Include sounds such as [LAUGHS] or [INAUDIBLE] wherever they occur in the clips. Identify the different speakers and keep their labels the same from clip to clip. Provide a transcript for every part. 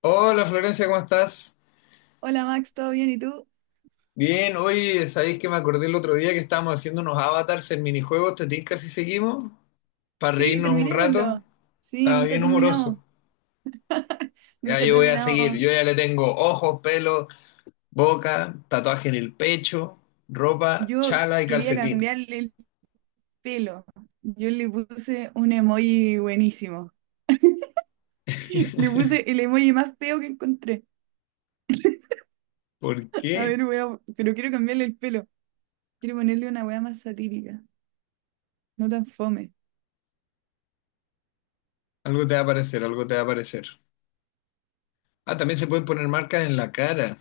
Speaker 1: Hola Florencia, ¿cómo estás?
Speaker 2: Hola Max, ¿todo bien? ¿Y tú?
Speaker 1: Bien, hoy sabéis que me acordé el otro día que estábamos haciendo unos avatars en minijuegos, te tinca si seguimos, para
Speaker 2: Sí,
Speaker 1: reírnos un rato,
Speaker 2: terminémoslo. Sí,
Speaker 1: estaba
Speaker 2: nunca
Speaker 1: bien
Speaker 2: terminamos,
Speaker 1: humoroso. Ya
Speaker 2: nunca
Speaker 1: yo voy a seguir,
Speaker 2: terminamos.
Speaker 1: yo ya le tengo ojos, pelo, boca, tatuaje en el pecho, ropa,
Speaker 2: Yo
Speaker 1: chala y
Speaker 2: quería
Speaker 1: calcetín.
Speaker 2: cambiarle el pelo. Yo le puse un emoji buenísimo. [LAUGHS] Le puse el emoji más feo que encontré.
Speaker 1: ¿Por
Speaker 2: A
Speaker 1: qué?
Speaker 2: ver, weón, pero quiero cambiarle el pelo. Quiero ponerle una weá más satírica, no tan fome.
Speaker 1: Algo te va a aparecer, algo te va a aparecer. Ah, también se pueden poner marcas en la cara,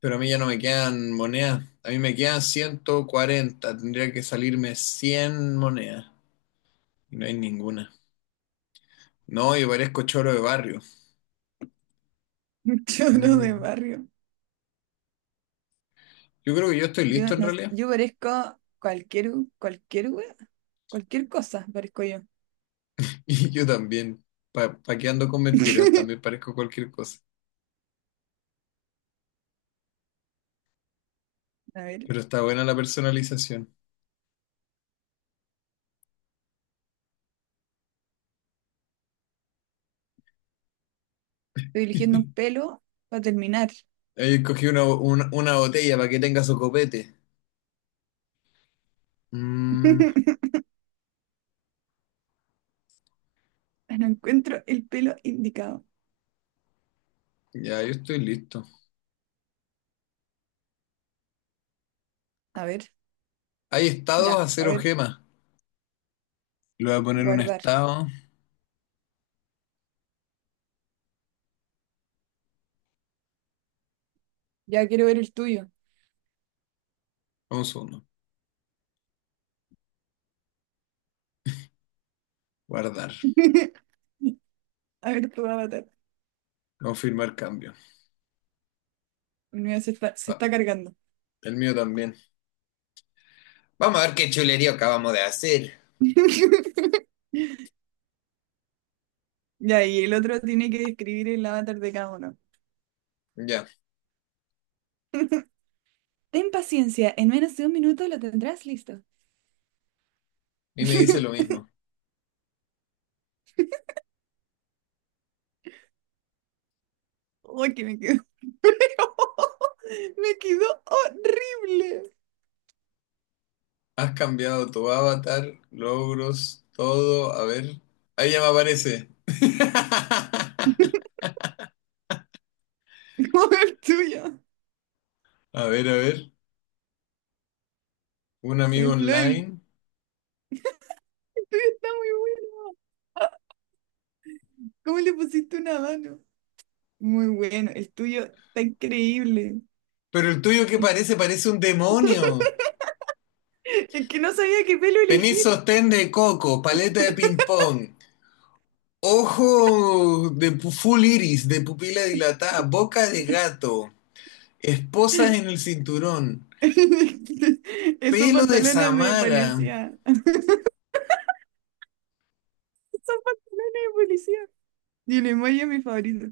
Speaker 1: pero a mí ya no me quedan monedas, a mí me quedan 140, tendría que salirme 100 monedas. No hay ninguna. No, y parezco choro de barrio.
Speaker 2: [LAUGHS] Choro de
Speaker 1: Mm,
Speaker 2: barrio.
Speaker 1: Yo creo que yo estoy
Speaker 2: Yo,
Speaker 1: listo en
Speaker 2: no,
Speaker 1: realidad.
Speaker 2: yo parezco cualquier, cualquier weá, cualquier cosa parezco yo.
Speaker 1: [LAUGHS] Y yo también. Pa' qué ando con mentiras, también
Speaker 2: [LAUGHS]
Speaker 1: parezco cualquier cosa.
Speaker 2: A ver, estoy
Speaker 1: Pero está buena la personalización.
Speaker 2: eligiendo un
Speaker 1: [LAUGHS]
Speaker 2: pelo para terminar.
Speaker 1: Ahí cogí una botella para que tenga su copete. Mm,
Speaker 2: [LAUGHS] No encuentro el pelo indicado.
Speaker 1: ya, yo estoy listo.
Speaker 2: A ver,
Speaker 1: Hay estados
Speaker 2: ya,
Speaker 1: a
Speaker 2: a
Speaker 1: 0
Speaker 2: ver,
Speaker 1: gemas. Le voy a poner un
Speaker 2: guardar.
Speaker 1: estado.
Speaker 2: Ya quiero ver el tuyo.
Speaker 1: Un segundo. Guardar.
Speaker 2: [LAUGHS] A ver tu avatar.
Speaker 1: Confirmar cambio.
Speaker 2: Mira, se está, se
Speaker 1: Ah,
Speaker 2: está cargando.
Speaker 1: el mío también. Vamos a ver qué chulería acabamos de hacer.
Speaker 2: [LAUGHS] Ya, y el otro tiene que describir el avatar de cada uno.
Speaker 1: Ya.
Speaker 2: [LAUGHS] Ten paciencia, en menos de un minuto lo tendrás listo.
Speaker 1: Y me dice lo
Speaker 2: [LAUGHS]
Speaker 1: mismo.
Speaker 2: Uy, que me quedó. [LAUGHS] Me quedó horrible.
Speaker 1: Has cambiado tu avatar, logros, todo. A ver. Ahí ya me aparece. [LAUGHS]
Speaker 2: [LAUGHS] Como el tuyo.
Speaker 1: A ver, a ver. Un amigo
Speaker 2: Saint Floyd. El
Speaker 1: online.
Speaker 2: tuyo [LAUGHS] está muy bueno. ¿Cómo le pusiste una mano? Muy bueno, el tuyo está increíble.
Speaker 1: Pero el tuyo que parece, parece un demonio.
Speaker 2: Es que no sabía qué pelo
Speaker 1: Tenés
Speaker 2: elegir.
Speaker 1: sostén de coco, paleta de ping-pong, ojo de full iris, de pupila dilatada, boca de gato, esposas en el cinturón,
Speaker 2: [LAUGHS] Esos
Speaker 1: pelo de
Speaker 2: pantalones de
Speaker 1: Samara.
Speaker 2: policía. [LAUGHS] Esos pantalones de policía. Y el emoji es mi favorito.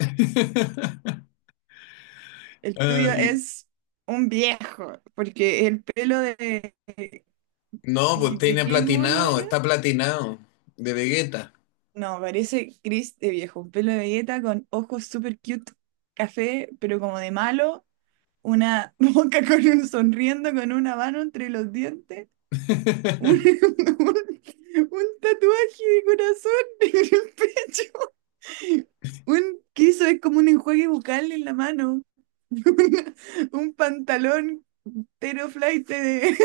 Speaker 1: [LAUGHS]
Speaker 2: El
Speaker 1: Ah,
Speaker 2: tuyo
Speaker 1: y
Speaker 2: es un viejo, porque el pelo de…
Speaker 1: No, pues
Speaker 2: ¿¿De
Speaker 1: tiene
Speaker 2: qué mono
Speaker 1: platinado,
Speaker 2: era?
Speaker 1: está platinado, de Vegeta.
Speaker 2: No, parece Chris de viejo. Un pelo de galleta con ojos super cute, café, pero como de malo. Una [LAUGHS] boca con un sonriendo, con una mano entre los dientes. [LAUGHS] Un,
Speaker 1: [LAUGHS]
Speaker 2: un- un tatuaje de corazón [LAUGHS] en el pecho. Un que eso es como un enjuague bucal en la mano. [LAUGHS] Una- un pantalón tero teroflaite de,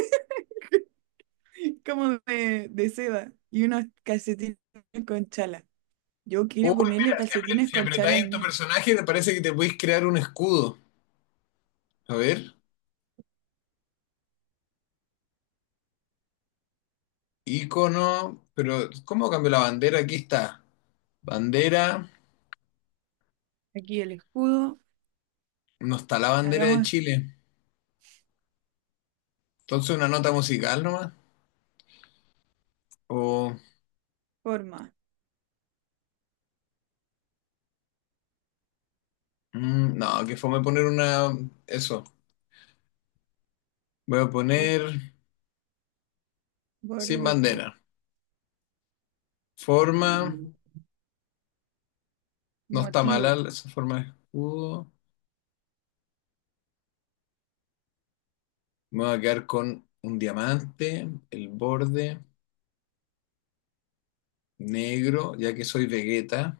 Speaker 2: [LAUGHS] como de seda. Y unos calcetines con chala. Yo
Speaker 1: Uy,
Speaker 2: quiero ponerle
Speaker 1: mira, si,
Speaker 2: calcetines
Speaker 1: si
Speaker 2: con chala
Speaker 1: apretáis
Speaker 2: al
Speaker 1: en tu
Speaker 2: mío.
Speaker 1: personaje, te parece que te podéis crear un escudo. A ver, icono, pero ¿cómo cambio la bandera? Aquí está. Bandera,
Speaker 2: Aquí el escudo.
Speaker 1: no está la bandera de
Speaker 2: Hagamos
Speaker 1: Chile. Entonces, una nota musical nomás. O,
Speaker 2: forma.
Speaker 1: no, que fome poner una. Eso, voy a
Speaker 2: A ver,
Speaker 1: poner sin
Speaker 2: borde.
Speaker 1: bandera. Forma, no está
Speaker 2: Motivo.
Speaker 1: mala esa forma de escudo. Me voy a quedar con un diamante, el borde negro, ya que soy Vegeta.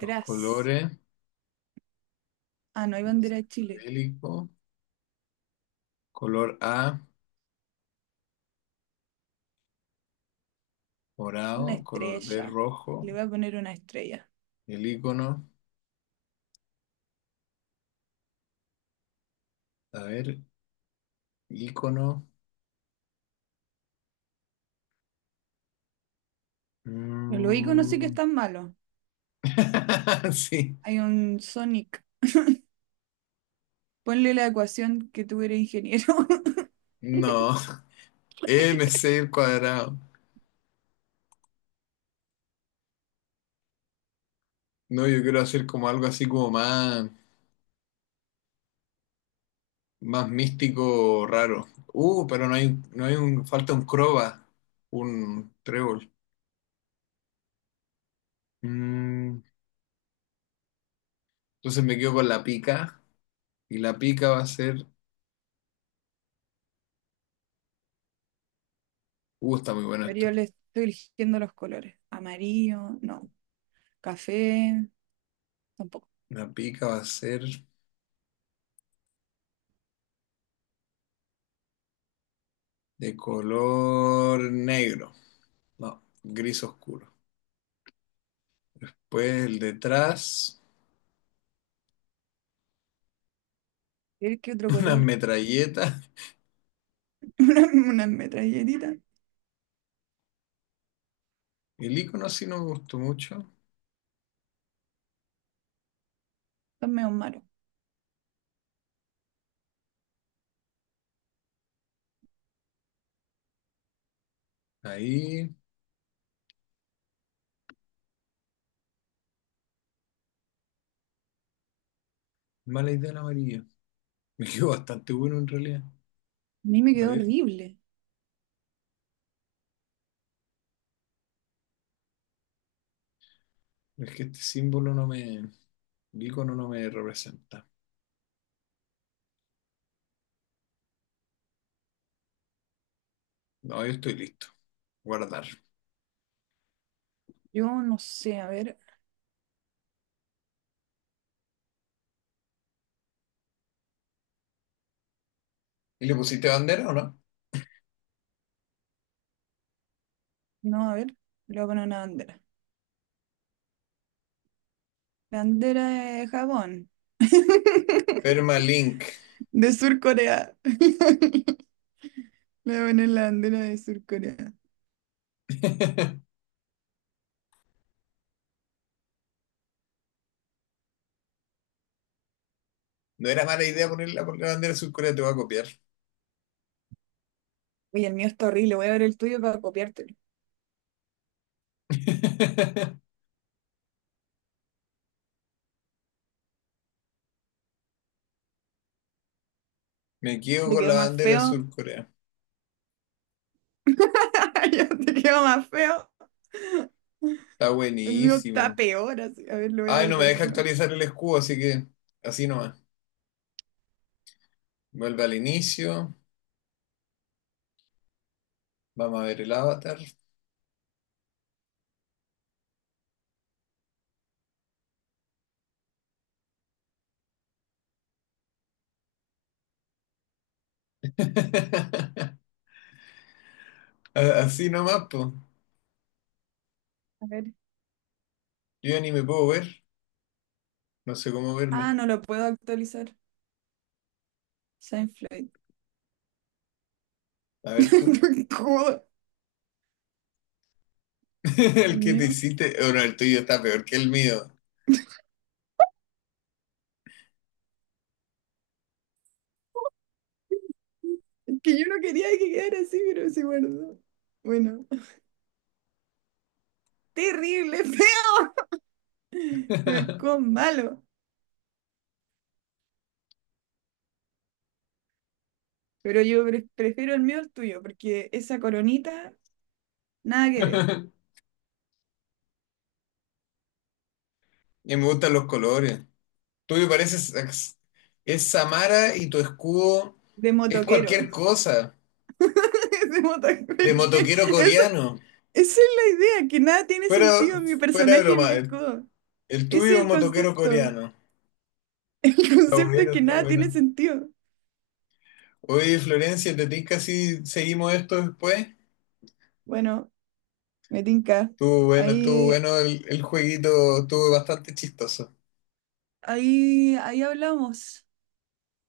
Speaker 1: Los colores,
Speaker 2: Ah, no hay bandera de Chile.
Speaker 1: psicodélico, color A,
Speaker 2: Una
Speaker 1: morado, color B,
Speaker 2: estrella. Le
Speaker 1: rojo.
Speaker 2: voy a poner una estrella.
Speaker 1: El icono, a ver, icono.
Speaker 2: Los iconos sí que
Speaker 1: mm,
Speaker 2: están malos.
Speaker 1: [LAUGHS] Sí,
Speaker 2: Hay un Sonic. Ponle la ecuación que tuviera ingeniero. [LAUGHS]
Speaker 1: no, MC al cuadrado. No, yo quiero hacer como algo así como más, más místico, raro. Pero no hay, falta un croba, un trébol. Mm, entonces me quedo con la pica. Y la pica va a ser. Está muy bueno
Speaker 2: A
Speaker 1: esto.
Speaker 2: yo le estoy eligiendo los colores. Amarillo, no. Café, tampoco.
Speaker 1: La pica va a ser de color negro. No, gris oscuro. Pues el detrás,
Speaker 2: A ver qué otro
Speaker 1: [LAUGHS] una
Speaker 2: color.
Speaker 1: metralleta.
Speaker 2: [LAUGHS] Una, una metralletitas.
Speaker 1: El icono sí no me gustó mucho.
Speaker 2: Están medio malos.
Speaker 1: Ahí, mala idea el amarillo. Me quedó bastante bueno en realidad.
Speaker 2: A mí me
Speaker 1: A
Speaker 2: quedó
Speaker 1: ver,
Speaker 2: horrible.
Speaker 1: es que este símbolo no me. El icono no me representa. No, yo estoy listo. Guardar.
Speaker 2: Yo no sé, a ver.
Speaker 1: ¿Y le pusiste bandera o no?
Speaker 2: No, a ver. Le voy a poner una bandera. Bandera de Japón. [LAUGHS]
Speaker 1: Permalink.
Speaker 2: De Sur Corea. [LAUGHS] Me voy en La bananlandera de Sur Corea. [LAUGHS]
Speaker 1: [LAUGHS] No era mala idea ponerla la bandera de Sur Corea, te voy a copiar.
Speaker 2: Uy, el mío está horrible. Voy a ver el tuyo para copiártelo.
Speaker 1: [LAUGHS] Me quedo
Speaker 2: Te
Speaker 1: con
Speaker 2: quedó
Speaker 1: la
Speaker 2: más
Speaker 1: bandera de
Speaker 2: feo.
Speaker 1: Sur Corea.
Speaker 2: [LAUGHS] Ya te quedó más feo.
Speaker 1: Está
Speaker 2: El mío está
Speaker 1: buenísimo.
Speaker 2: peor, así. A ver, lo voy a
Speaker 1: Ay, no me
Speaker 2: editar
Speaker 1: deja
Speaker 2: de nuevo.
Speaker 1: actualizar el escudo, así que así nomás. Vuelve al inicio. Vamos a ver el avatar. [LAUGHS] A- Así nomás, po.
Speaker 2: A ver.
Speaker 1: Yo ya ni me puedo ver. No sé cómo
Speaker 2: Ah,
Speaker 1: verme.
Speaker 2: no lo puedo actualizar. Seinfeld.
Speaker 1: A ver tú.
Speaker 2: [LAUGHS] Joder,
Speaker 1: [LAUGHS]
Speaker 2: el
Speaker 1: El que te
Speaker 2: mío.
Speaker 1: hiciste. Bueno, el tuyo está peor que el mío.
Speaker 2: Es que yo no quería que quedara así, pero se guardó. Bueno. Terrible, [LAUGHS] feo. No es con malo. Pero yo prefiero el mío al tuyo, porque esa coronita, nada que ver.
Speaker 1: [LAUGHS] Y me gustan los colores. Tú me pareces ex- es Samara y tu escudo
Speaker 2: De
Speaker 1: es
Speaker 2: motoquero.
Speaker 1: cualquier cosa
Speaker 2: Decimos tal cual
Speaker 1: de
Speaker 2: que
Speaker 1: motoquero
Speaker 2: eso,
Speaker 1: coreano.
Speaker 2: esa es la idea, que nada tiene
Speaker 1: Fuera,
Speaker 2: sentido en mi
Speaker 1: fuera de
Speaker 2: personaje y mi
Speaker 1: broma,
Speaker 2: escudo.
Speaker 1: el
Speaker 2: Ese
Speaker 1: tuyo es
Speaker 2: es
Speaker 1: un
Speaker 2: el
Speaker 1: motoquero
Speaker 2: concepto.
Speaker 1: coreano.
Speaker 2: El [LAUGHS]
Speaker 1: Está
Speaker 2: concepto es
Speaker 1: bueno,
Speaker 2: que
Speaker 1: está
Speaker 2: nada tiene
Speaker 1: bueno.
Speaker 2: sentido.
Speaker 1: Oye, Florencia, ¿te tinca si seguimos esto después?
Speaker 2: Bueno, me tinca.
Speaker 1: Estuvo
Speaker 2: Ahí,
Speaker 1: bueno el jueguito, estuvo bastante chistoso.
Speaker 2: ahí hablamos.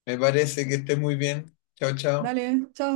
Speaker 1: Me parece que estés muy bien. Chao, chao.
Speaker 2: Dale, chao.